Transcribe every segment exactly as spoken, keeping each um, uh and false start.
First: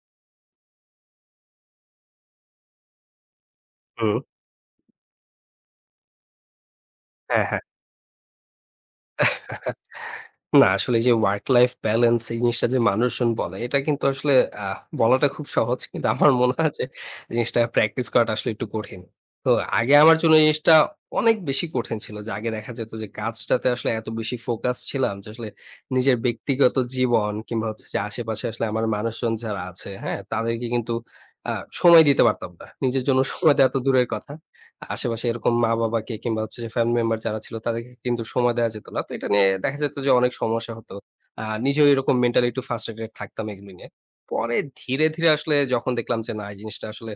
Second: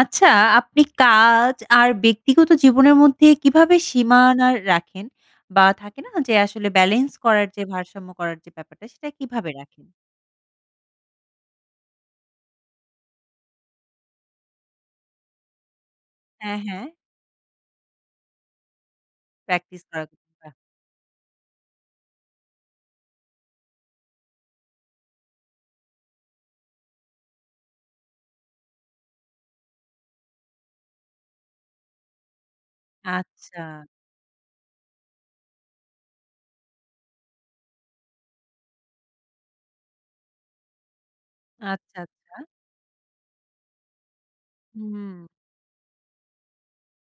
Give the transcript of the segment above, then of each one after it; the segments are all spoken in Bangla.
আচ্ছা, আপনি কাজ আর ব্যক্তিগত জীবনের মধ্যে কিভাবে হুম। সীমানা রাখেন? বা থাকে না যে আসলে ব্যালেন্স হ্যাঁ, করার যে হ্যাঁ। ভারসাম্য করার যে ব্যাপারটা সেটা কিভাবে রাখেন? না আসলে এই যে ওয়ার্ক লাইফ ব্যালেন্স এই জিনিসটা যে মানুষজন বলে এটা কিন্তু আসলে আহ বলাটা খুব সহজ। কিন্তু আমার মনে হ্যাঁ, হয় যে হ্যাঁ, জিনিসটা প্র্যাকটিস করাটা আসলে একটু কঠিন। তো প্র্যাকটিস আগে করা আমার কিন্তু। জন্য এই বাহ! জিনিসটা অনেক বেশি কঠিন ছিল যে আগে দেখা যেত যে কাজটাতে আসলে এত বেশি ফোকাস ছিলাম যে আসলে নিজের ব্যক্তিগত জীবন কিংবা হচ্ছে যে আশেপাশে আসলে আমার মানুষজন যারা আছে, হ্যাঁ? তাদেরকে কিন্তু আ সময় দিতে পারতাম না। নিজের জন্য সময় আচ্ছা, দেওয়া তো দূরের কথা। আশেপাশে এরকম মা-বাবাকে কিংবা হচ্ছে যে ফ্যামিলি মেম্বার যারা ছিল তাদেরকে কিন্তু সময় দেওয়া যেত না। তো এটা নিয়ে দেখা যেত যে অনেক সমস্যা হতো। আ নিজেও আচ্ছা, এরকম আচ্ছা। মেন্টালি একটু ফ্রাস্ট্রেটেড থাকতাম এগুলো নিয়ে। পরে ধীরে, হুম। ধীরে আসলে যখন দেখলাম যে না এই জিনিসটা আসলে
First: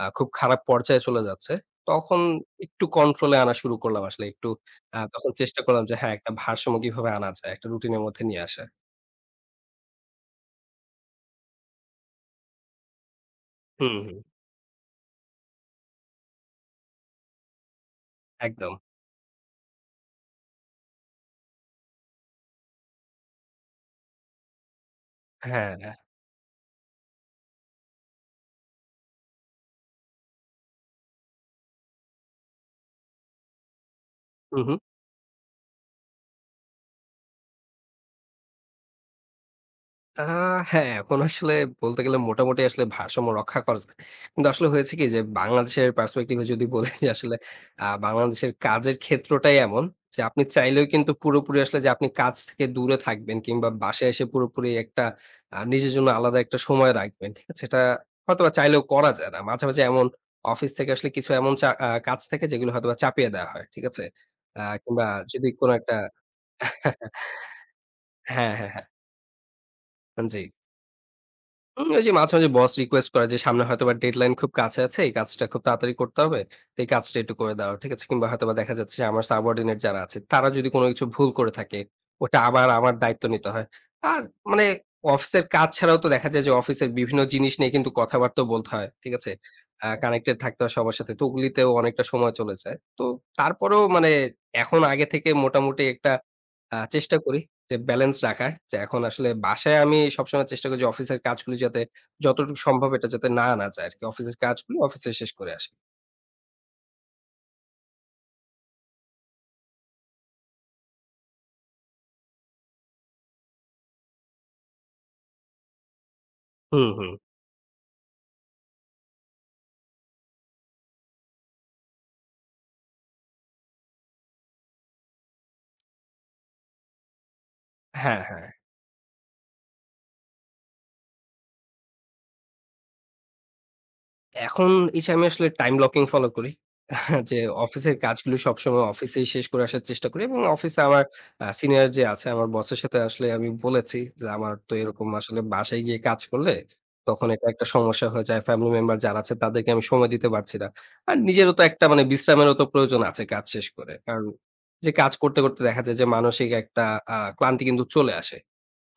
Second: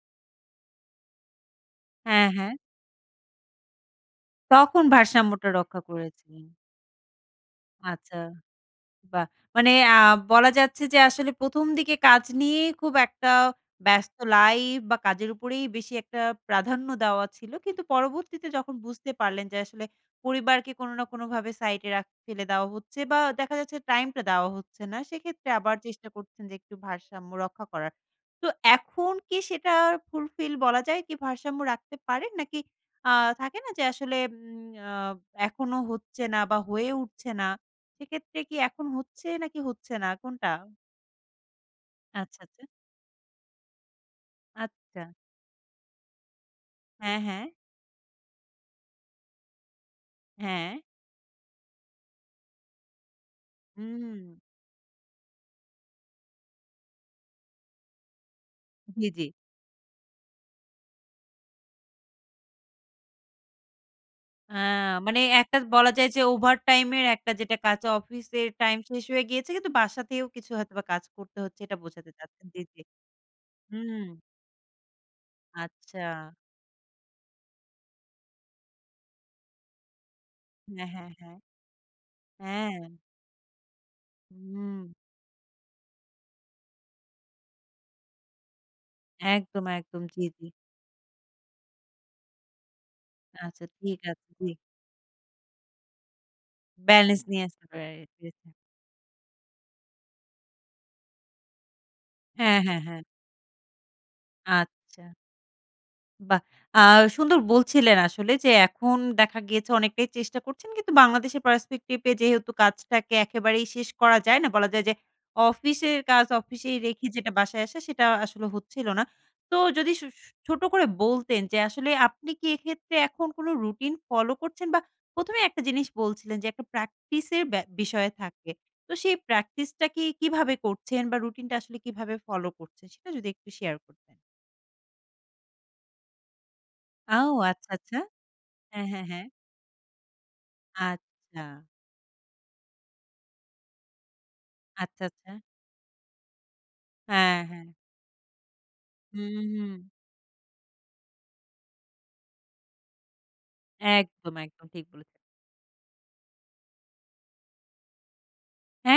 আ খুব খারাপ পর্যায়ে চলে যাচ্ছে, তখন হ্যাঁ, হ্যাঁ। একটু কন্ট্রোল এ আনা শুরু করলাম আসলে। একটু তখন আ তখন ভারসাম্যটা চেষ্টা রক্ষা করলাম যে হ্যাঁ, একটা করেছিলেন। ভারসাম্য কিভাবে আনা যায়? একটা রুটিন এর আচ্ছা। মধ্যে নিয়ে আসা। বাহ! মানে আ বলা যাচ্ছে যে আসলে ১ম দিকে কাজ নিয়ে খুব একটা হুম, হুম। ব্যস্ত লাইফ বা কাজের উপরেই বেশি একটা প্রাধান্য দেওয়া ছিল। কিন্তু পরবর্তীতে একদম। যখন বুঝতে পারলেন যে আসলে পরিবারকে কোনো না কোনোভাবে সাইডে রাখ ফেলে দেওয়া হচ্ছে বা দেখা যাচ্ছে টাইমটা দেওয়া হচ্ছে না। সেক্ষেত্রে আবার হ্যাঁ। চেষ্টা করছেন যে একটু ভারসাম্য রক্ষা করার। তো এখন কি সেটা ফুলফিল বলা যায় কি ভারসাম্য রাখতে পারেন? নাকি আ থাকে না যে আসলে হু, উম হু। আ এখনো হচ্ছে না বা হয়ে উঠছে না। সেক্ষেত্রে কি এখন হচ্ছে নাকি হচ্ছে না আ কোনটা? হ্যাঁ, এখন আসলে বলতে গেলে আচ্ছা, আচ্ছা। মোটামুটি আসলে ভারসাম্য রক্ষা করা যায়। কিন্তু আসলে হয়েছে আচ্ছা। কি যে বাংলাদেশের perspective এ যদি বলি যে হ্যাঁ, আসলে হ্যাঁ, আ বাংলাদেশের কাজের ক্ষেত্রটাই এমন যে আপনি হ্যাঁ। চাইলেও কিন্তু পুরোপুরি আসলে যে আপনি কাজ থেকে দূরে থাকবেন কিংবা বাসায় হুম। এসে পুরোপুরি একটা আ নিজের জন্য আলাদা একটা সময় রাখবেন। ঠিক আছে? এটা হয়তোবা চাইলেও জি, করা জি। যায় না। মাঝে, মাঝে এমন অফিস থেকে আসলে কিছু এমন চা আ কাজ থাকে যেগুলো হয়তোবা চাপিয়ে দেওয়া হয়। ঠিক আছে? আ আ কিংবা মানে যদি একটা কোনো বলা একটা যায় যে ওভারটাইম এর একটা যেটা কাজ অফিসের হ্যাঁ, হ্যাঁ, টাইম হ্যাঁ। শেষ হয়ে গিয়েছে কিন্তু বাসা থেকেও জি। কিছু হয়তোবা কাজ করতে হচ্ছে এটা উম ওই বোঝাতে যে মাঝে, চাচ্ছেন। মাঝে জি, বস জি। রিকোয়েস্ট করে যে সামনে হয়তোবা হুম, ডেডলাইন খুব কাছে আছে। এই কাজটা খুব তাড়াতাড়ি আচ্ছা। করতে হবে। তো এই কাজটা একটু করে দাও। ঠিক আছে? কিংবা হয়তোবা দেখা যাচ্ছে যে আমার সাবঅর্ডিনেট যারা আছে, তারা যদি কোনো হ্যাঁ, কিছু হ্যাঁ, ভুল হ্যাঁ। করে থাকে, ওটা আবার হ্যাঁ। আমার দায়িত্ব নিতে হয়। আর মানে হুম, অফিসের কাজ ছাড়াও তো দেখা যায় যে অফিসের বিভিন্ন জিনিস নিয়ে কিন্তু কথাবার্তাও বলতে হয়। ঠিক আছে? একদম, আ একদম। জি, কানেক্টেড জি। থাকতে হয় সবার সাথে। তো ওগুলিতেও অনেকটা সময় চলে যায়। তো আচ্ছা তারপরেও ঠিক মানে আছে। জি। এখন আগে থেকে মোটামুটি একটা আ চেষ্টা ব্যালেন্স করি নিয়ে আসতে যে ব্যালেন্স পেরেছি। রাখার। যে এখন আসলে বাসায় আমি সবসময় চেষ্টা করি যে অফিসের কাজগুলি যাতে হ্যাঁ, যতটুকু হ্যাঁ, সম্ভব হ্যাঁ। এটা যাতে না আনা যায় আরকি। অফিসের কাজগুলো আচ্ছা। অফিসে শেষ করে আসি। বাহ! আ সুন্দর বলছিলেন আসলে যে এখন দেখা গিয়েছে অনেকটাই চেষ্টা করছেন। কিন্তু বাংলাদেশের পার্সপেক্টিভ এ যেহেতু কাজটাকে একেবারেই শেষ করা যায় না। বলা যায় যে অফিসের কাজ অফিসেই হুম, রেখে হুম। যেটা বাসায় আসা সেটা আসলে হচ্ছিল না। তো যদি সু সু ছোট করে বলতেন যে আসলে আপনি কি এক্ষেত্রে এখন কোনো রুটিন ফলো করছেন? বা প্রথম এ একটা জিনিস বলছিলেন যে একটা প্র্যাকটিস এর ব্যা বিষয় হ্যাঁ, হ্যাঁ। থাকে। তো সেই প্র্যাকটিস টা কি কিভাবে করছেন বা রুটিনটা আসলে কিভাবে ফলো করছেন? সেটা যদি একটু শেয়ার করতেন। এখন এই যে আমি আসলে টাইম ব্লকিং ফলো করি। আও যে আচ্ছা, অফিসের আচ্ছা। কাজগুলো সবসময় হ্যাঁ, হ্যাঁ, হ্যাঁ। অফিসেই শেষ করে আসার চেষ্টা করি এবং অফিসে আমার আচ্ছা, আ সিনিয়র যে আছে আমার বসের সাথে আসলে আমি বলেছি যে, "আমার তো আচ্ছা, এরকম আচ্ছা। আসলে বাসায় গিয়ে কাজ করলে তখন হ্যাঁ, এটা হ্যাঁ। একটা সমস্যা হয়ে যায়। ফ্যামিলি মেম্বার যারা আছে হুম, তাদেরকে হুম। আমি সময় দিতে পারছি না।" আর নিজেরও তো একটা মানে বিশ্রামেরও তো প্রয়োজন আছে কাজ শেষ করে। কারণ একদম, একদম ঠিক যে কাজ বলেছেন। করতে, করতে দেখা যায় যে মানসিক একটা আ ক্লান্তি কিন্তু চলে আসে।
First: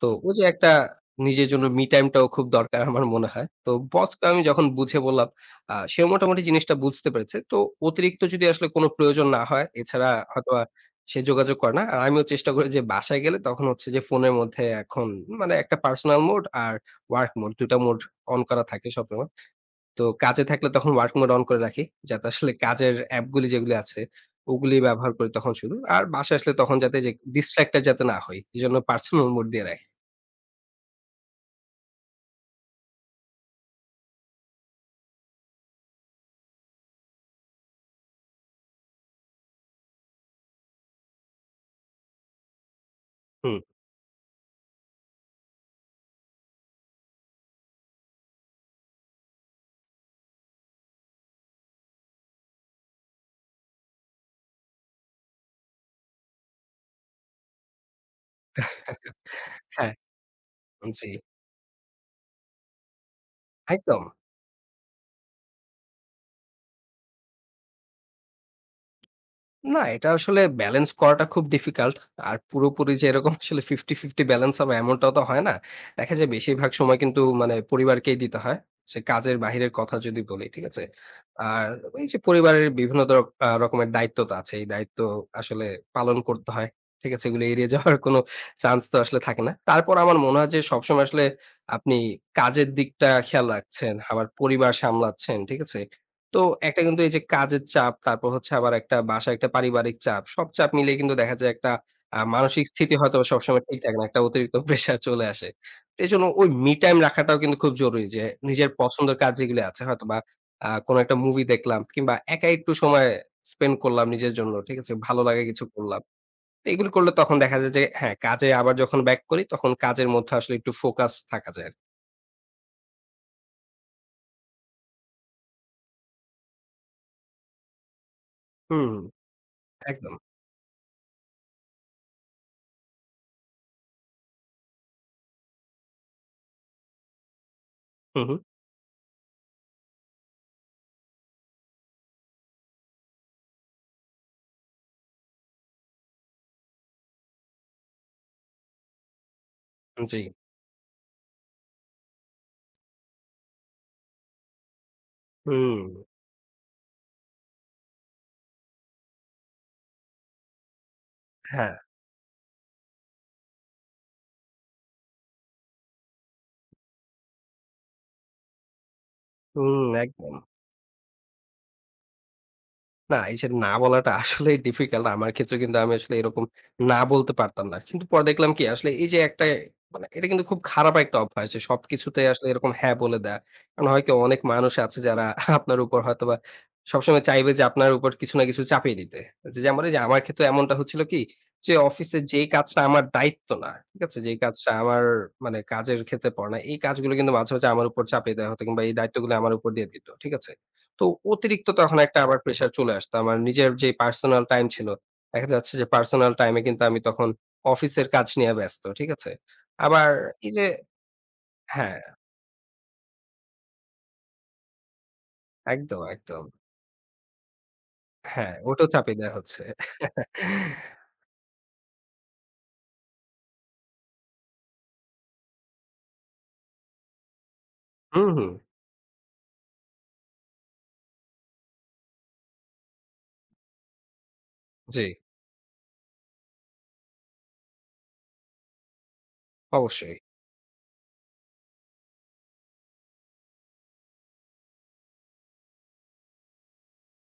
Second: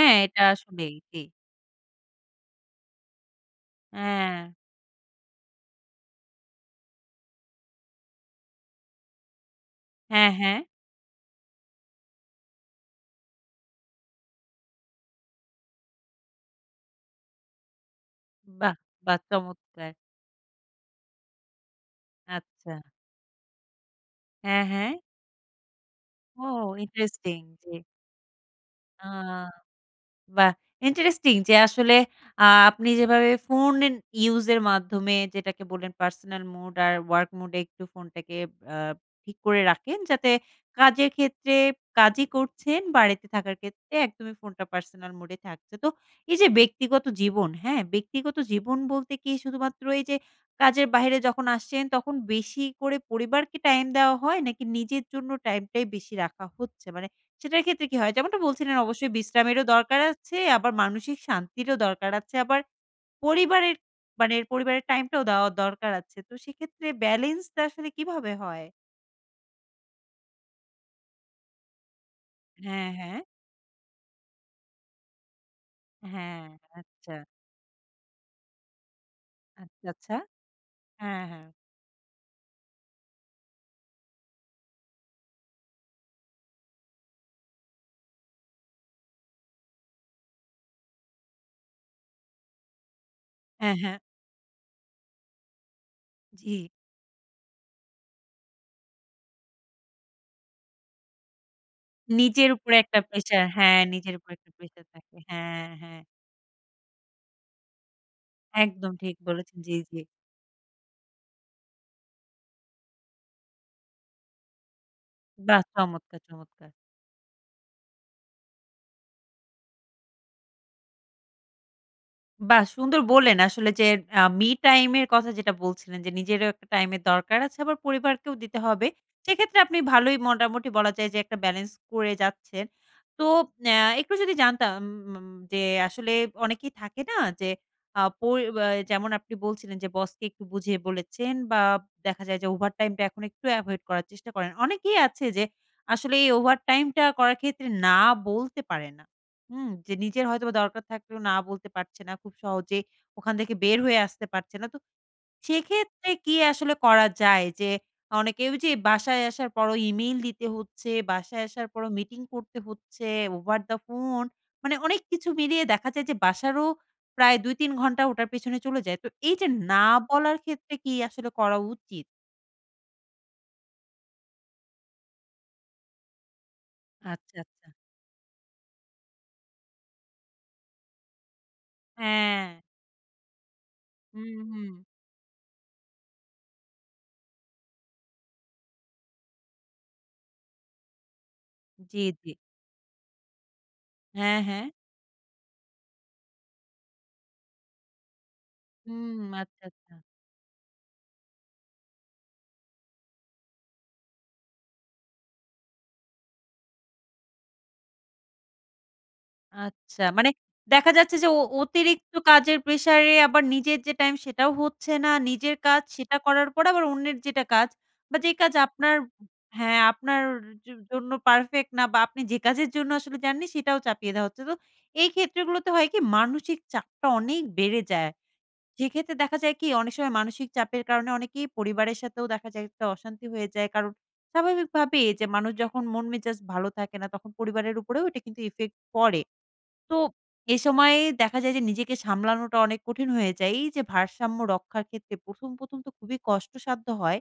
তো ওই এটা যে একটা আসলেই। জি। নিজের জন্য মি টাইম টাও খুব দরকার আমার মনে হয়। তো বসকে হ্যাঁ, আমি যখন বুঝে বললাম, আ সেও মোটামুটি জিনিসটা বুঝতে পেরেছে। তো অতিরিক্ত যদি আসলে কোনো প্রয়োজন না হয়, এছাড়া হ্যাঁ, হ্যাঁ। হয়তোবা সে যোগাযোগ করে না। আর আমিও চেষ্টা করি যে বাসায় গেলে তখন হচ্ছে যে ফোনের মধ্যে এখন মানে একটা পার্সোনাল মোড আর ওয়ার্ক মোড দুই টা মোড অন করা বাহ! থাকে বাহ! সবসময়। চমৎকার। তো কাজে থাকলে তখন ওয়ার্ক মোড অন করে রাখি। যাতে আসলে আচ্ছা। কাজের অ্যাপগুলি যেগুলি আছে, হ্যাঁ, ওগুলি হ্যাঁ। ব্যবহার করি তখন শুধু। আর বাসায় ও আসলে তখন যাতে যে ইন্টারেস্টিং। জি। ডিস্ট্রাক্টেড যাতে না হই। এজন্য আ পার্সোনাল মোড দিয়ে রাখি। বাহ! ইন্টারেস্টিং যে আসলে আ আপনি যেভাবে ফোন এন ইউজ এর মাধ্যমে যেটাকে বললেন পার্সোনাল মোড আর ওয়ার্ক মোড এ একটু ফোনটাকে আ ঠিক করে রাখেন যাতে কাজের ক্ষেত্রে কাজই করছেন, বাড়িতে থাকার হুম। ক্ষেত্রে একদমই ফোনটা পার্সোনাল মোড এ থাকছে। তো এই যে ব্যক্তিগত জীবন, হ্যাঁ? ব্যক্তিগত জীবন বলতে কি শুধুমাত্র এই যে কাজের বাইরে যখন আসছেন তখন বেশি করে পরিবারকে টাইম দেওয়া হয় নাকি নিজের জন্য টাইমটাই বেশি রাখা হচ্ছে? মানে সেটার ক্ষেত্রে কি হয়? যেমনটা বলছিলেন অবশ্যই বিশ্রামেরও হ্যাঁ, দরকার আছে, আবার জি, মানসিক শান্তিরও দরকার আছে। আবার পরিবারের একদম। মানে পরিবারের টাইমটাও দেওয়া দরকার আছে। তো সেক্ষেত্রে ব্যালেন্সটা আসলে কিভাবে হয়? না, এটা আসলে ব্যালেন্স করাটা খুব ডিফিকাল্ট। আর হ্যাঁ, পুরোপুরি যে হ্যাঁ। এরকম আসলে পঞ্চাশ পঞ্চাশ ব্যালেন্স হবে এমনটাও তো হয় না। দেখা যায় হ্যাঁ, বেশিরভাগ সময় আচ্ছা, কিন্তু মানে পরিবারকেই দিতে হয়। সে কাজের বাহিরের আচ্ছা, কথা আচ্ছা। যদি বলি, ঠিক আছে? হ্যাঁ, হ্যাঁ। আর এই যে পরিবারের বিভিন্ন ধর আ রকমের দায়িত্ব তো আছে। এই দায়িত্ব আসলে পালন করতে হয়। ঠিক আছে? এগুলো এড়িয়ে যাওয়ার কোনো চান্স তো আসলে থাকে না। তারপর আমার মনে হয় যে সবসময় আসলে আপনি কাজের দিকটা খেয়াল হ্যাঁ, রাখছেন, হ্যাঁ। আবার পরিবার সামলাচ্ছেন, ঠিক আছে? তো জি। একটা কিন্তু এই যে কাজের চাপ, তারপর হচ্ছে আবার একটা বাসায় একটা পারিবারিক চাপ। সব চাপ মিলিয়ে কিন্তু দেখা যায় একটা আ নিজের মানসিক উপরে স্থিতি একটা হয়তো প্রেশার সবসময় ঠিক হ্যাঁ, থাকে না। নিজের একটা উপরে একটা অতিরিক্ত প্রেশার প্রেশার থাকে। চলে আসে। হ্যাঁ, তো হ্যাঁ। এজন্য ওই মি টাইম রাখাটাও কিন্তু খুব জরুরি যে নিজের একদম ঠিক পছন্দের কাজ বলেছেন। যেগুলো জি, আছে জি। হয়তোবা আ কোনো একটা মুভি দেখলাম কিংবা একা একটু সময় স্পেন্ড করলাম নিজের জন্য। ঠিক আছে? ভালো লাগা বাহ! কিছু করলাম। চমৎকার, তো চমৎকার। এগুলো করলে তখন দেখা যায় যে হ্যাঁ, কাজে আবার যখন ব্যাক করি তখন কাজের মধ্যে আসলে একটু ফোকাস থাকা যায় আরকি। বাহ! সুন্দর বললেন আসলে যে আ মি টাইম এর কথা যেটা বলছিলেন যে নিজেরও একটা টাইমের দরকার আছে আবার পরিবারকেও দিতে হবে। হুম, সেক্ষেত্রে আপনি একদম। ভালোই মোটামুটি বলা যায় যে একটা ব্যালেন্স করে যাচ্ছেন। তো আ একটু যদি জানতাম উম যে আসলে অনেকেই থাকে না যে আ হু, হু। পরি আ যেমন আপনি বলছিলেন যে বসকে একটু বুঝিয়ে বলেছেন বা দেখা যায় যে ওভারটাইম টা এখন একটু এভয়েড করার চেষ্টা করেন। অনেকেই আছে যে আসলে এই ওভারটাইম টা করার ক্ষেত্রে না বলতে পারে না। হুম, যে জি। নিজের হয়তোবা দরকার থাকলেও না বলতে পারছে না। খুব সহজে ওখান থেকে বের হয়ে আসতে পারছে না। তো হুম। সেক্ষেত্রে কি আসলে করা যায়? যে অনেকে ওই যে বাসায় আসার পরও ইমেইল দিতে হচ্ছে, বাসায় আসার হ্যাঁ। পরও মিটিং করতে হচ্ছে, ওভার দ্য ফোন। মানে অনেক কিছু মিলিয়ে দেখা যায় যে বাসারও প্রায় দুই তিন ঘন্টা ওটার পেছনে চলে যায়। তো এই যে হুম, না একদম। বলার ক্ষেত্রে কি আসলে করা উচিত? না, এই যে না বলাটা আসলেই ডিফিকাল্ট। আমার ক্ষেত্রে কিন্তু আমি আসলে এরকম না বলতে আচ্ছা, পারতাম আচ্ছা। না। কিন্তু পরে দেখলাম কি আসলে এই যে একটা মানে এটা কিন্তু খুব খারাপ একটা অভ্যাস যে সবকিছুতে হ্যাঁ। আসলে এরকম হ্যাঁ বলে দেয়া। কারণ হয় কি হুম, অনেক হুম। মানুষ আছে যারা আপনার উপর হয়তোবা সবসময় চাইবে যে আপনার উপর কিছু না কিছু চাপিয়ে দিতে। যে যেমন এই যে আমার ক্ষেত্রে এমনটা হচ্ছিল কি যে জি, অফিসে জি। যেই কাজটা আমার দায়িত্ব না, ঠিক আছে? যেই হ্যাঁ, হ্যাঁ। কাজটা আমার মানে কাজের ক্ষেত্রে পড়ে না, এই কাজগুলো কিন্তু মাঝে, মাঝে আমার উপর চাপিয়ে দেয়া হতো কিংবা এই হুম, দায়িত্বগুলো আমার আচ্ছা, উপর দিয়ে আচ্ছা। দিত। ঠিক আছে? তো অতিরিক্ত তখন একটা আবার প্রেশার চলে আসতো। আমার নিজের যে পার্সোনাল টাইম ছিল, দেখা যাচ্ছে যে পার্সোনাল টাইম এ কিন্তু আমি তখন অফিসের কাজ নিয়ে ব্যস্ত। ঠিক আছে? আচ্ছা। আবার মানে এই যে দেখা যাচ্ছে যে অ হ্যাঁ, অতিরিক্ত কাজের প্রেশারে আবার নিজের যে টাইম সেটাও হচ্ছে না। নিজের কাজ একদম, সেটা একদম। করার পর আবার অন্যের যেটা কাজ বা যে কাজ হ্যাঁ, ওটাও আপনার চাপিয়ে দেয়া হচ্ছে। হ্যাঁ, আপনার জ জন্য পারফেক্ট না বা আপনি যে কাজের জন্য আসলে যাননি সেটাও চাপিয়ে দেওয়া হচ্ছে। তো এই ক্ষেত্রগুলোতে হয় কি মানসিক চাপটা অনেক বেড়ে যায়। হুম, হুম। সেক্ষেত্রে দেখা যায় কি অনেক সময় মানসিক চাপের কারণে অনেকেই পরিবারের সাথেও দেখা যায় একটা অশান্তি হয়ে যায়। কারণ স্বাভাবিকভাবে জি, যে মানুষ যখন মন মেজাজ ভালো থাকে না তখন পরিবারের উপরেও এটা কিন্তু ইফেক্ট পড়ে। তো অবশ্যই। এই সময়ে দেখা যায় যে নিজেকে সামলানোটা অনেক কঠিন হয়ে যায়। এই যে ভারসাম্য রক্ষার ক্ষেত্রে প্রথম, ১ম তো খুবই কষ্টসাধ্য হয়।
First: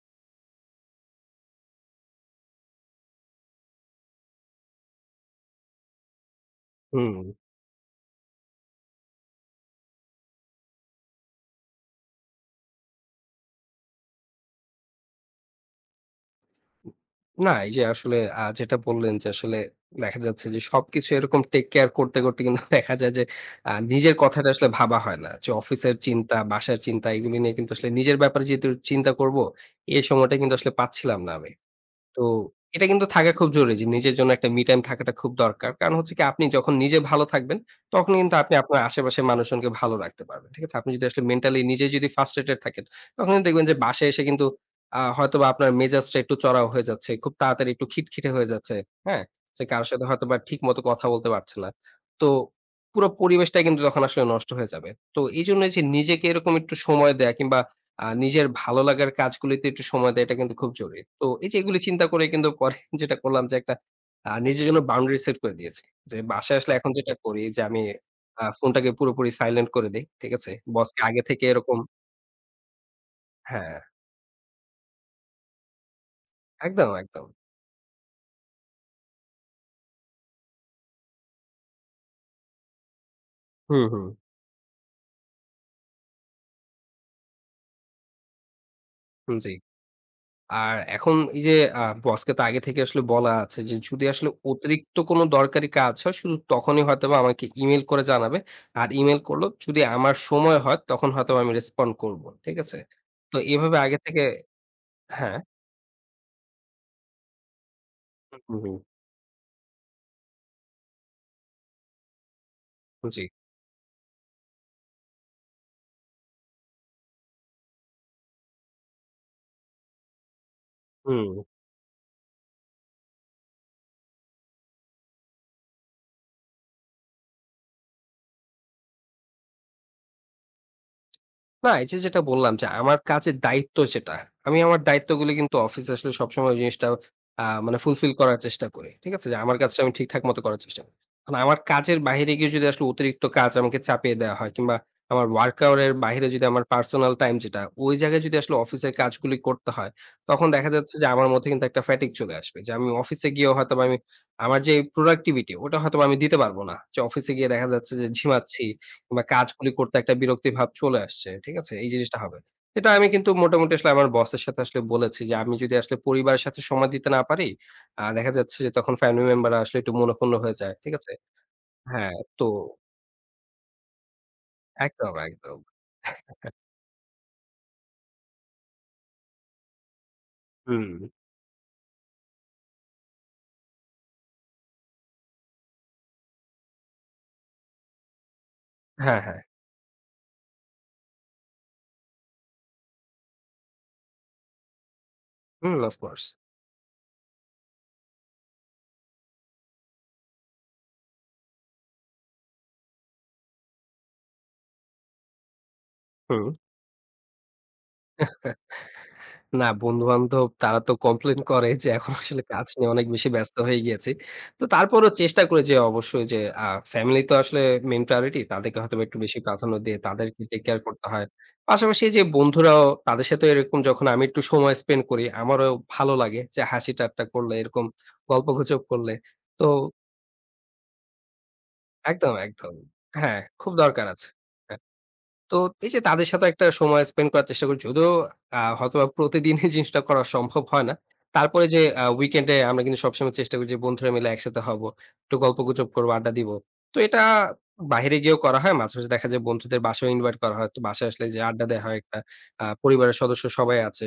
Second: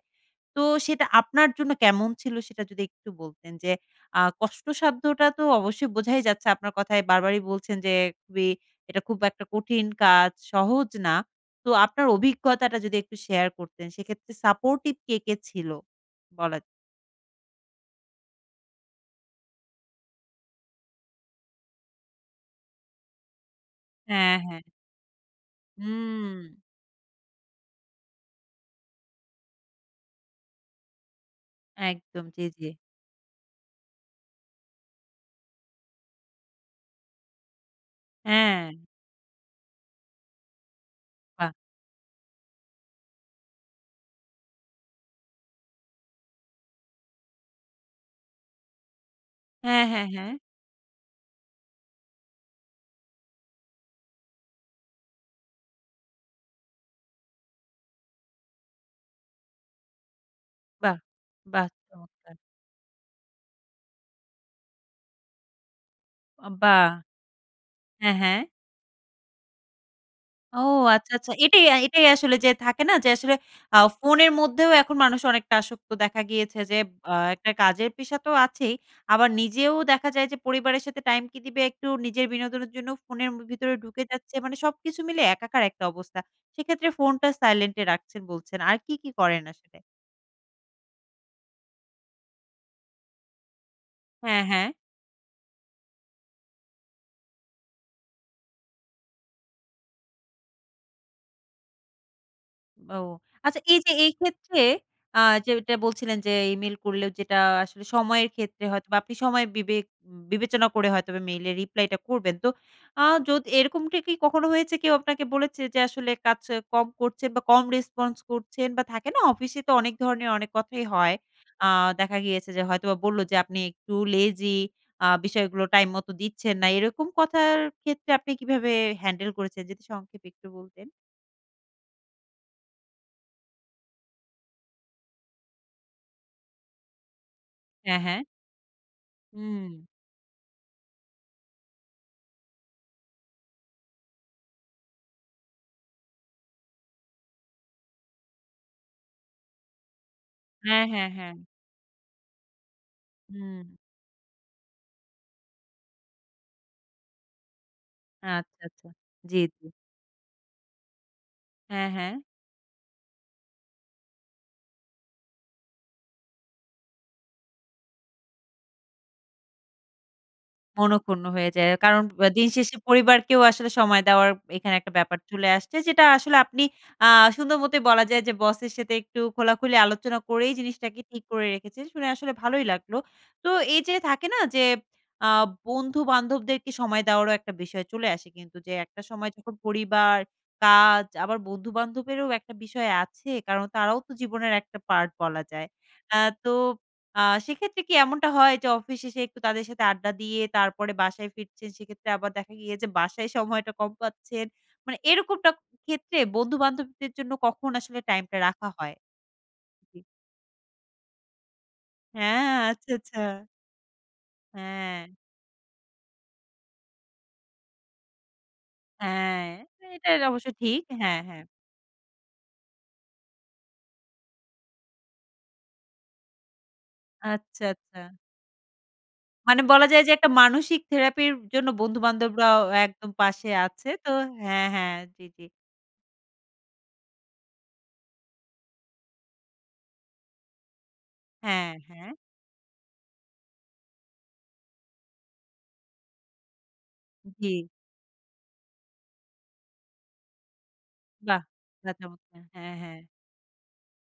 তো সেটা আপনার জন্য কেমন ছিল সেটা যদি একটু বলতেন যে আ কষ্টসাধ্যটা তো অবশ্যই বোঝাই যাচ্ছে আপনার কথায় হুম। বারবারই বলছেন যে খুবই এটা খুব একটা কঠিন কাজ, সহজ না। তো আপনার অভিজ্ঞতাটা যদি একটু শেয়ার করতেন সেক্ষেত্রে সাপোর্টিভ কে, কে ছিল? বলা যায়। না, এই যে আসলে আ যেটা বললেন যে আসলে দেখা যাচ্ছে যে সবকিছু এরকম টেক কেয়ার করতে, করতে কিন্তু দেখা যায় যে আ নিজের হ্যাঁ, কথাটা হ্যাঁ। আসলে ভাবা হয় না। যে অফিসের হুম, চিন্তা, বাসার চিন্তা এগুলো নিয়ে কিন্তু আসলে নিজের ব্যাপারে যেহেতু চিন্তা করব, এই সময়টা কিন্তু আসলে পাচ্ছিলাম না আমি। তো একদম। জি, জি। এটা কিন্তু থাকা খুব জরুরি যে নিজের জন্য একটা মি টাইম থাকাটা খুব দরকার। কারণ হচ্ছে কি আপনি যখন নিজে ভালো থাকবেন, তখন কিন্তু আপনি হ্যাঁ, আপনার আশেপাশের মানুষজনকে ভালো রাখতে পারবেন। ঠিক আছে? আপনি যদি আসলে বাহ! মেন্টালি নিজে যদি ফার্স্ট্রেটেড থাকেন, তখন কিন্তু দেখবেন যে বাসায় এসে কিন্তু আ হয়তোবা আপনার মেজাজটা একটু চড়াও হয়ে যাচ্ছে। খুব তাড়াতাড়ি একটু খিটখিটে হয়ে যাচ্ছে। হ্যাঁ? যে হ্যাঁ, কারো হ্যাঁ, সাথে হ্যাঁ। হয়তোবা ঠিক মতো কথা বলতে পারছে না। তো পুরো পরিবেশটাই কিন্তু তখন আসলে নষ্ট হয়ে যাবে। তো এইজন্য যে নিজেকে এরকম একটু সময় দেয়া কিংবা আ নিজের ভালো লাগার কাজগুলিতে একটু সময় দেয়া এটা কিন্তু খুব বাহ! জরুরি। তো এই যে বাহ! এগুলি চিন্তা করে চমৎকার। কিন্তু পরে যেটা করলাম যে একটা আ নিজের জন্য বাউন্ডারি সেট করে দিয়েছি। যে আ বাসায় আসলে বাহ! এখন যেটা করি যে আমি হ্যাঁ, হ্যাঁ। আ ফোনটাকে পুরোপুরি সাইলেন্ট করে দেই। ঠিক আছে? ও বসকে আচ্ছা, আগে আচ্ছা। থেকে এটাই এরকম এটাই আসলে যে থাকে না যে আসলে হ্যাঁ, আ ফোনের মধ্যেও এখন মানুষ অনেকটা আসক্ত দেখা গিয়েছে যে একদম, আ একদম। একটা কাজের পেশা তো আছেই। আবার নিজেও দেখা যায় যে পরিবারের সাথে টাইম কি দিবে একটু নিজের বিনোদনের জন্য ফোনের ভিতরে হুম, ঢুকে হুম। যাচ্ছে। মানে সবকিছু মিলে একাকার একটা অবস্থা। সেক্ষেত্রে ফোনটা সাইলেন্ট এ রাখছেন বলছেন। আর কি, কি হুম, করেন জি। আসলে? আর এখন এই যে আ বসকে তো আগে থেকে আসলে বলা আছে যে যদি আসলে হ্যাঁ, হ্যাঁ। অতিরিক্ত কোনো দরকারি কাজ হয় শুধু তখনই হয়তোবা আমাকে ইমেইল করে জানাবে। আর ইমেইল করলেও যদি আমার সময় হয় তখন হয়তোবা আমি রেসপন্ড করব। ঠিক আছে? ও তো আচ্ছা এভাবে এই যে আগে এই থেকে ক্ষেত্রে আ হ্যাঁ। যেটা বলছিলেন যে ইমেইল করলেও যেটা আসলে সময়ের হুম, ক্ষেত্রে হুম, হয়তোবা আপনি সময় বিবেক বিবেচনা করে হয়তোবা মেইলের রিপ্লাইটা করবেন। তো আ জি। যদি এরকমটা কি কখনো হয়েছে কেউ আপনাকে বলেছে যে আসলে কাজ কম করছেন বা কম রেসপন্স করছেন বা থাকে না অফিসে তো অনেক ধরনের অনেক কথাই হয়। হুম। আ দেখা গিয়েছে যে হয়তোবা বলল যে আপনি একটু লেজি আ বিষয়গুলো টাইম মতো দিচ্ছেন না। এরকম কথার ক্ষেত্রে আপনি কিভাবে হ্যান্ডেল করেছেন যদি সংক্ষেপে একটু বলতেন? না, এই যে যেটা বললাম যে আমার কাজের দায়িত্ব যেটা, আমি আমার দায়িত্বগুলো কিন্তু অফিসে আসলে সবসময় ওই জিনিসটা আ মানে হ্যাঁ, ফুলফিল হ্যাঁ। করার চেষ্টা করি। ঠিক আছে? যে আমার হুম। কাজটা আমি ঠিকঠাক মতো করার চেষ্টা করি। এখন আমার কাজের বাইরে গিয়ে যদি আসলে অতিরিক্ত কাজ আমাকে চাপিয়ে দেওয়া হয় কিংবা আমার ওয়ার্ক আওয়ার এর বাইরে যদি আমার পার্সোনাল টাইম যেটা, ওই জায়গায় যদি আসলে অফিসের কাজগুলি করতে হয়, তখন দেখা হ্যাঁ, যাচ্ছে যে হ্যাঁ, আমার হ্যাঁ। মধ্যে কিন্তু একটা ফ্যাটিগ চলে আসবে। যে আমি অফিসে গিয়েও হুম। হয়তোবা আমি আমার যে প্রোডাক্টিভিটি ওটা হয়তোবা আমি দিতে পারব না। যে অফিসে গিয়ে দেখা যাচ্ছে যে আচ্ছা, ঝিমাচ্ছি আচ্ছা। বা জি, জি। কাজগুলি করতে একটা বিরক্তি ভাব চলে আসছে। ঠিক আছে? হ্যাঁ, এই হ্যাঁ। জিনিসটা হবে। এটা আমি কিন্তু মোটামুটি আসলে আমার বসের সাথে আসলে বলেছি যে, আমি যদি আসলে পরিবারের সাথে সময় দিতে না পারি, আ দেখা যাচ্ছে যে তখন ফ্যামিলি মেম্বাররা আসলে একটু মনোক্ষুণ্ণ হয়ে যায়। ঠিক আছে? মনঃক্ষুণ্ণ হয়ে যায়। কারণ হ্যাঁ, আ তো দিন শেষে পরিবারকেও আসলে সময় দেওয়ার এখানে একটা একদম, ব্যাপার চলে একদম। আসছে। যেটা আসলে আপনি আ সুন্দর মতোই বলা যায় যে বসের সাথে একটু খোলাখুলি আলোচনা করেই হুম। জিনিসটাকে ঠিক করে রেখেছেন। শুনে আসলে ভালোই লাগলো। তো এই যে থাকে না যে আ বন্ধু-বান্ধবদেরকে সময় দেওয়ারও একটা বিষয় চলে আসে কিন্তু যে একটা হ্যাঁ, সময় হ্যাঁ। যখন পরিবার, কাজ আবার বন্ধু-বান্ধবেরও একটা বিষয় আছে। কারণ তারাও তো জীবনের একটা পার্ট বলা যায়। হুম, অফ আ কোর্স। তো আ সেক্ষেত্রে কি এমনটা হয় যে অফিস শেষে একটু তাদের সাথে আড্ডা দিয়ে তারপরে বাসায় ফিরছেন, সেক্ষেত্রে আবার দেখা গিয়েছে বাসায় সময়টা কম পাচ্ছেন। মানে এরকমটা ক্ষেত্রে হুম। বন্ধু-বান্ধবদের জন্য কখন আসলে টাইমটা রাখা হয়? না, জি। বন্ধু-বান্ধব তারা তো কমপ্লেইন করে যে এখন আসলে হ্যাঁ, কাজ নিয়ে আচ্ছা, অনেক আচ্ছা। বেশি ব্যস্ত হয়ে গিয়েছি। তো হ্যাঁ, তারপরও চেষ্টা করি যে অবশ্যই যে আ ফ্যামিলি তো আসলে মেইন প্রায়োরিটি তাদেরকে হয়তোবা একটু বেশি হ্যাঁ। প্রাধান্য দিয়ে এটা তাদেরকে অবশ্য টেক কেয়ার ঠিক। করতে হ্যাঁ, হয়। হ্যাঁ। পাশাপাশি যে বন্ধুরাও তাদের সাথে এরকম যখন আমি একটু সময় স্পেন্ড করি আমারও ভালো লাগে যে হাসি ঠাট্টা করলে আচ্ছা, এরকম আচ্ছা। গল্পগুজব করলে। মানে তো বলা যায় যে একটা মানসিক থেরাপির জন্য একদম, বন্ধু-বান্ধবরাও একদম। একদম হ্যাঁ, পাশে খুব আছে। দরকার তো আছে। হ্যাঁ, হ্যাঁ। হ্যাঁ। জি, জি। তো এই যে তাদের সাথে একটা সময় স্পেন্ড করার চেষ্টা করি। যদিও আ হয়তোবা প্রতিদিন এই জিনিসটা করা সম্ভব হয় না। তারপরে হ্যাঁ, যে আ হ্যাঁ। উইকেন্ড এ আমরা কিন্তু সবসময় চেষ্টা করি যে বন্ধুরা মিলে একসাথে হবো। একটু গল্পগুজব করব, আড্ডা দিব। তো এটা জি। বাহিরে গিয়েও করা হয়। মাঝে, মাঝে দেখা যায় বন্ধুদের বাসায়ও ইনভাইট করা হয়। তো বাসায় আসলে যে বাহ! আড্ডা দেয়া বাহ হয় একটা চমৎকার! আ হ্যাঁ, হ্যাঁ। পরিবারের সদস্য সবাই আছে।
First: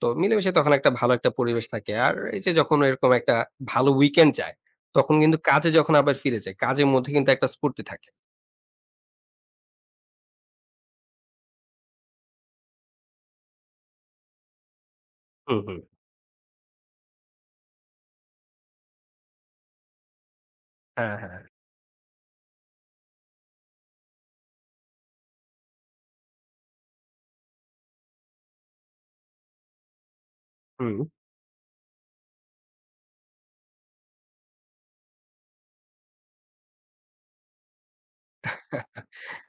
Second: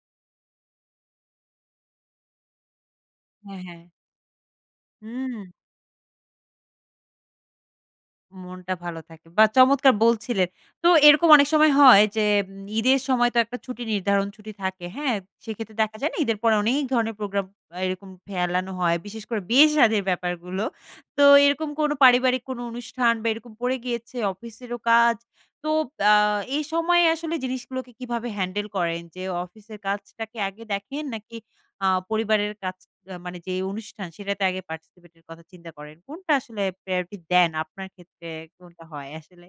তো মিলেমিশে তখন একটা ভালো একটা পরিবেশ থাকে। আর এই যে যখন এরকম একটা হ্যাঁ, হ্যাঁ। ভালো উইকেন্ড যায়, তখন হুম, কিন্তু কাজে যখন আবার ফিরে যাই, কাজের মধ্যে কিন্তু একটা স্ফূর্তি থাকে। মনটা ভালো থাকে। বাহ! চমৎকার বলছিলেন। তো এরকম অনেক সময় হয় যে উম ঈদের সময় তো একটা ছুটি নির্ধারণ ছুটি থাকে, হ্যাঁ? হুম, সেক্ষেত্রে হুম। দেখা যায় না ঈদের পরে অনেক ধরনের প্রোগ্রাম আ এরকম ফেলানো হয়। বিশেষ করে বিয়ে-শাদির ব্যাপারগুলো। হ্যাঁ, তো হ্যাঁ। এরকম কোনো পারিবারিক কোনো অনুষ্ঠান বা এরকম পড়ে গিয়েছে, অফিসেরও কাজ। তো আ এই সময়ে আসলে জিনিসগুলোকে কিভাবে হ্যান্ডেল করেন? যে অফিসের কাজটাকে আগে হুম। দেখেন নাকি আ পরিবারের কাছ আ মানে যে অনুষ্ঠান সেটাতে আগে পার্টিসিপেট এর কথা চিন্তা করেন। কোনটা আসলে প্রায়োরিটি দেন আপনার ক্ষেত্রে কোনটা হয় আসলে?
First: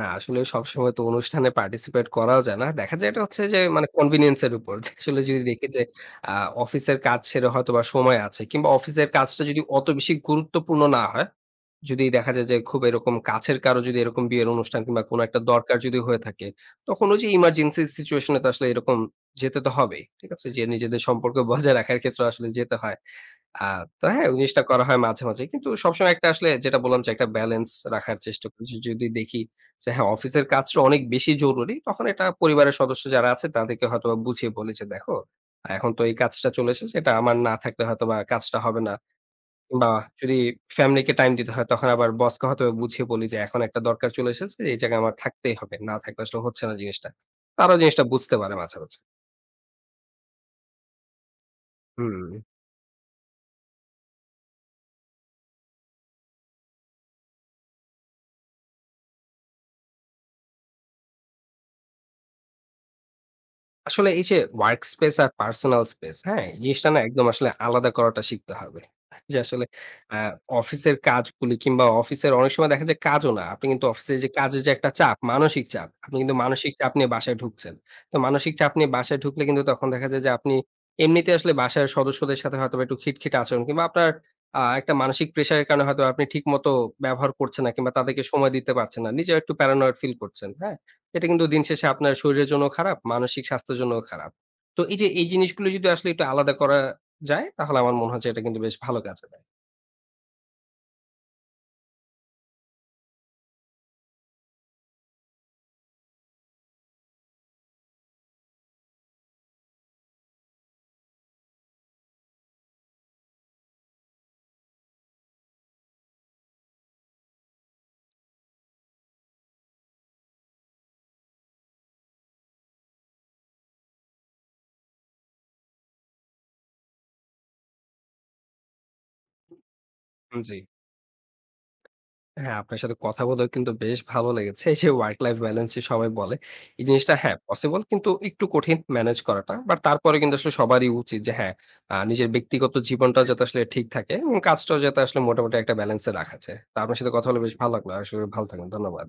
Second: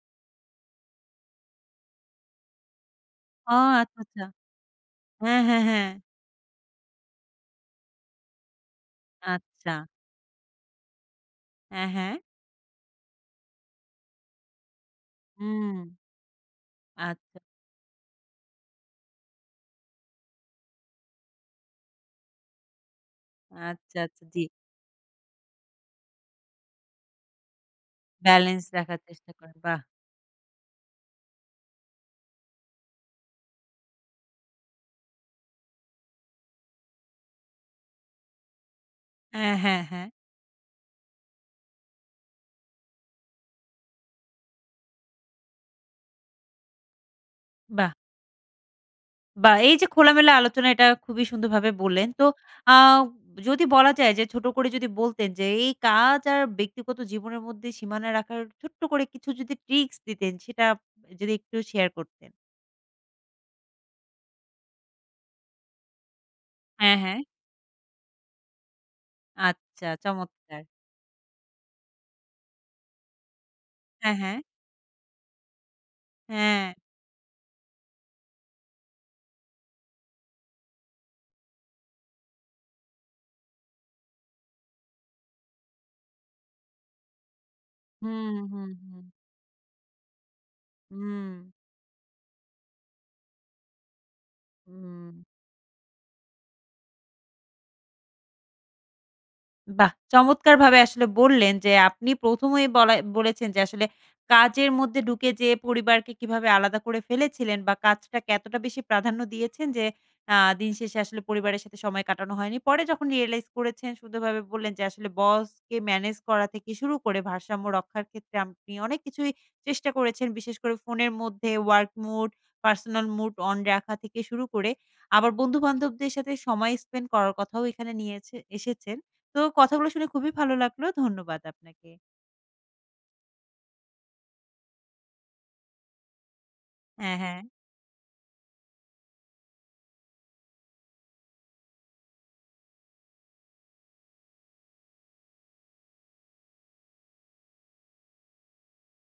না আসলে সবসময় তো অনুষ্ঠানে পার্টিসিপেট করাও যায় না। দেখা যায় এটা হচ্ছে ও যে মানে আচ্ছা, আচ্ছা। কনভেনিয়েন্স এর উপর। যে আসলে হ্যাঁ, যদি হ্যাঁ, দেখি যে হ্যাঁ। আ অফিসের কাজ সেরে হয়তোবা সময় আছে কিংবা অফিসের কাজটা যদি আচ্ছা। অত বেশি গুরুত্বপূর্ণ না হয়, হ্যাঁ, যদি হ্যাঁ। দেখা যায় যে খুব এরকম কাছের কারো যদি এরকম বিয়ের অনুষ্ঠান কিংবা কোনো একটা হুম। দরকার যদি হয়ে থাকে, তখন ওই যে আচ্ছা, ইমার্জেন্সি সিচুয়েশন এ তো আসলে এরকম যেতে তো হবেই। ঠিক আছে? যে নিজেদের সম্পর্ক বজায় রাখার ক্ষেত্রে আসলে যেতে হয়। আ আচ্ছা, তো আচ্ছা। হ্যাঁ, ওই জি। জিনিসটা করা হয় মাঝে, মাঝে। কিন্তু সবসময় একটা আসলে যেটা বললাম যে একটা ব্যালেন্স রাখার চেষ্টা ব্যালেন্স করি। যে রাখার যদি চেষ্টা দেখি করেন। বাহ! যে হ্যাঁ, অফিসের কাজটা অনেক বেশি জরুরি। তখন এটা পরিবারের সদস্য যারা আছে তাদেরকে হয়তোবা বুঝিয়ে বলি যে, "দেখো, এখন তো এই কাজটা চলে এসেছে। এটা আমার না থাকলে হয়তোবা কাজটা হবে না।" হ্যাঁ, হ্যাঁ, কিংবা হ্যাঁ। যদি ফ্যামিলিকে টাইম দিতে হয় তখন আবার বসকে হয়তোবা বুঝিয়ে বলি যে, "এখন একটা দরকার চলে এসেছে। এই জায়গায় আমার থাকতেই হবে। না থাকলে আসলে হচ্ছে না জিনিসটা।" তারাও বাহ! জিনিসটা বুঝতে পারে মাঝে, মাঝে। বাহ! এই যে খোলামেলা আলোচনা এটা খুবই সুন্দরভাবে বললেন। তো হুম। আ যদি বলা যায় যে ছোট করে যদি বলতেন যে এই কাজ আর ব্যক্তিগত জীবনের মধ্যে সীমানা রাখার ছোট্ট করে কিছু যদি ট্রিক্স দিতেন সেটা যদি একটু শেয়ার করতেন? আসলে এই যে ওয়ার্ক স্পেস আর পার্সোনাল স্পেস, হ্যাঁ? এই জিনিসটা হ্যাঁ, না হ্যাঁ। একদম আসলে আলাদা করাটা শিখতে হবে। যে আসলে আচ্ছা আ চমৎকার। অফিসের কাজগুলি কিংবা অফিসের অনেক সময় দেখা যায় কাজও না। আপনি কিন্তু অফিসে হ্যাঁ, যে হ্যাঁ। কাজের যে একটা চাপ, মানসিক চাপ, আপনি কিন্তু হ্যাঁ। মানসিক চাপ নিয়ে বাসায় ঢুকছেন। তো মানসিক চাপ নিয়ে বাসায় ঢুকলে কিন্তু তখন দেখা যায় যে আপনি এমনিতে আসলে বাসার সদস্যদের সাথে হয়তোবা একটু খিটখিটে আচরণ কিংবা আপনার আ একটা মানসিক প্রেশার এর কারণে হয়তো আপনি ঠিকমতো ব্যবহার করছেন না কিংবা তাদেরকে হুম, সময় হুম, দিতে পারছেন হুম। না। নিজেও একটু প্যারানয়েড ফিল করছেন, হ্যাঁ? এটা হুম, কিন্তু দিন শেষে আপনার শরীরের জন্যও খারাপ, মানসিক স্বাস্থ্যের জন্যও খারাপ। তো এই হুম। যে এই জিনিসগুলো যদি আসলে একটু আলাদা করা যায়, তাহলে আমার মনে হয় যে এটা কিন্তু বেশ ভালো কাজে দেয়। বাহ! চমৎকারভাবে আসলে বললেন যে, আপনি প্রথম এই বলা বলেছেন যে, আসলে কাজের মধ্যে ঢুকে যেয়ে পরিবারকে কিভাবে আলাদা করে ফেলেছিলেন বা কাজটাকে এতটা বেশি প্রাধান্য দিয়েছেন যে, আ দিন শেষে আসলে পরিবারের সাথে সময় কাটানো হয়নি। পরে যখন রিয়ালাইজ করেছেন সুন্দরভাবে বললেন যে, আসলে বসকে ম্যানেজ করা থেকে শুরু করে ভারসাম্য রক্ষার ক্ষেত্রে আপনি অনেক কিছুই চেষ্টা করেছেন। বিশেষ করে ফোনের মধ্যে work mood, personal mood on রাখা থেকে শুরু করে আবার বন্ধু-বান্ধবদের সাথে সময় স্পেন্ড করার কথাও এখানে নিয়েছে এসেছে। তো কথাগুলো শুনে খুবই ভালো জি। লাগলো। ধন্যবাদ আপনাকে। হ্যাঁ, আপনার সাথে কথা বলেও কিন্তু বেশ ভালো লেগেছে। এই যে ওয়ার্ক লাইফ ব্যালেন্স যে সবাই বলে, এই জিনিসটা হ্যাঁ, হ্যাঁ, হ্যাঁ। পসিবল কিন্তু একটু কঠিন ম্যানেজ করাটা। বাট তারপরে কিন্তু আসলে সবারই উচিত যে হ্যাঁ, আ নিজের ব্যক্তিগত জীবনটাও যাতে আসলে ঠিক থাকে এবং কাজটাও যাতে আসলে মোটামুটি একটা ব্যালেন্স এ রাখা যায়। তো আপনার সাথে কথা বলে বেশ ভালো লাগলো। আসলে ভালো থাকবেন। ধন্যবাদ।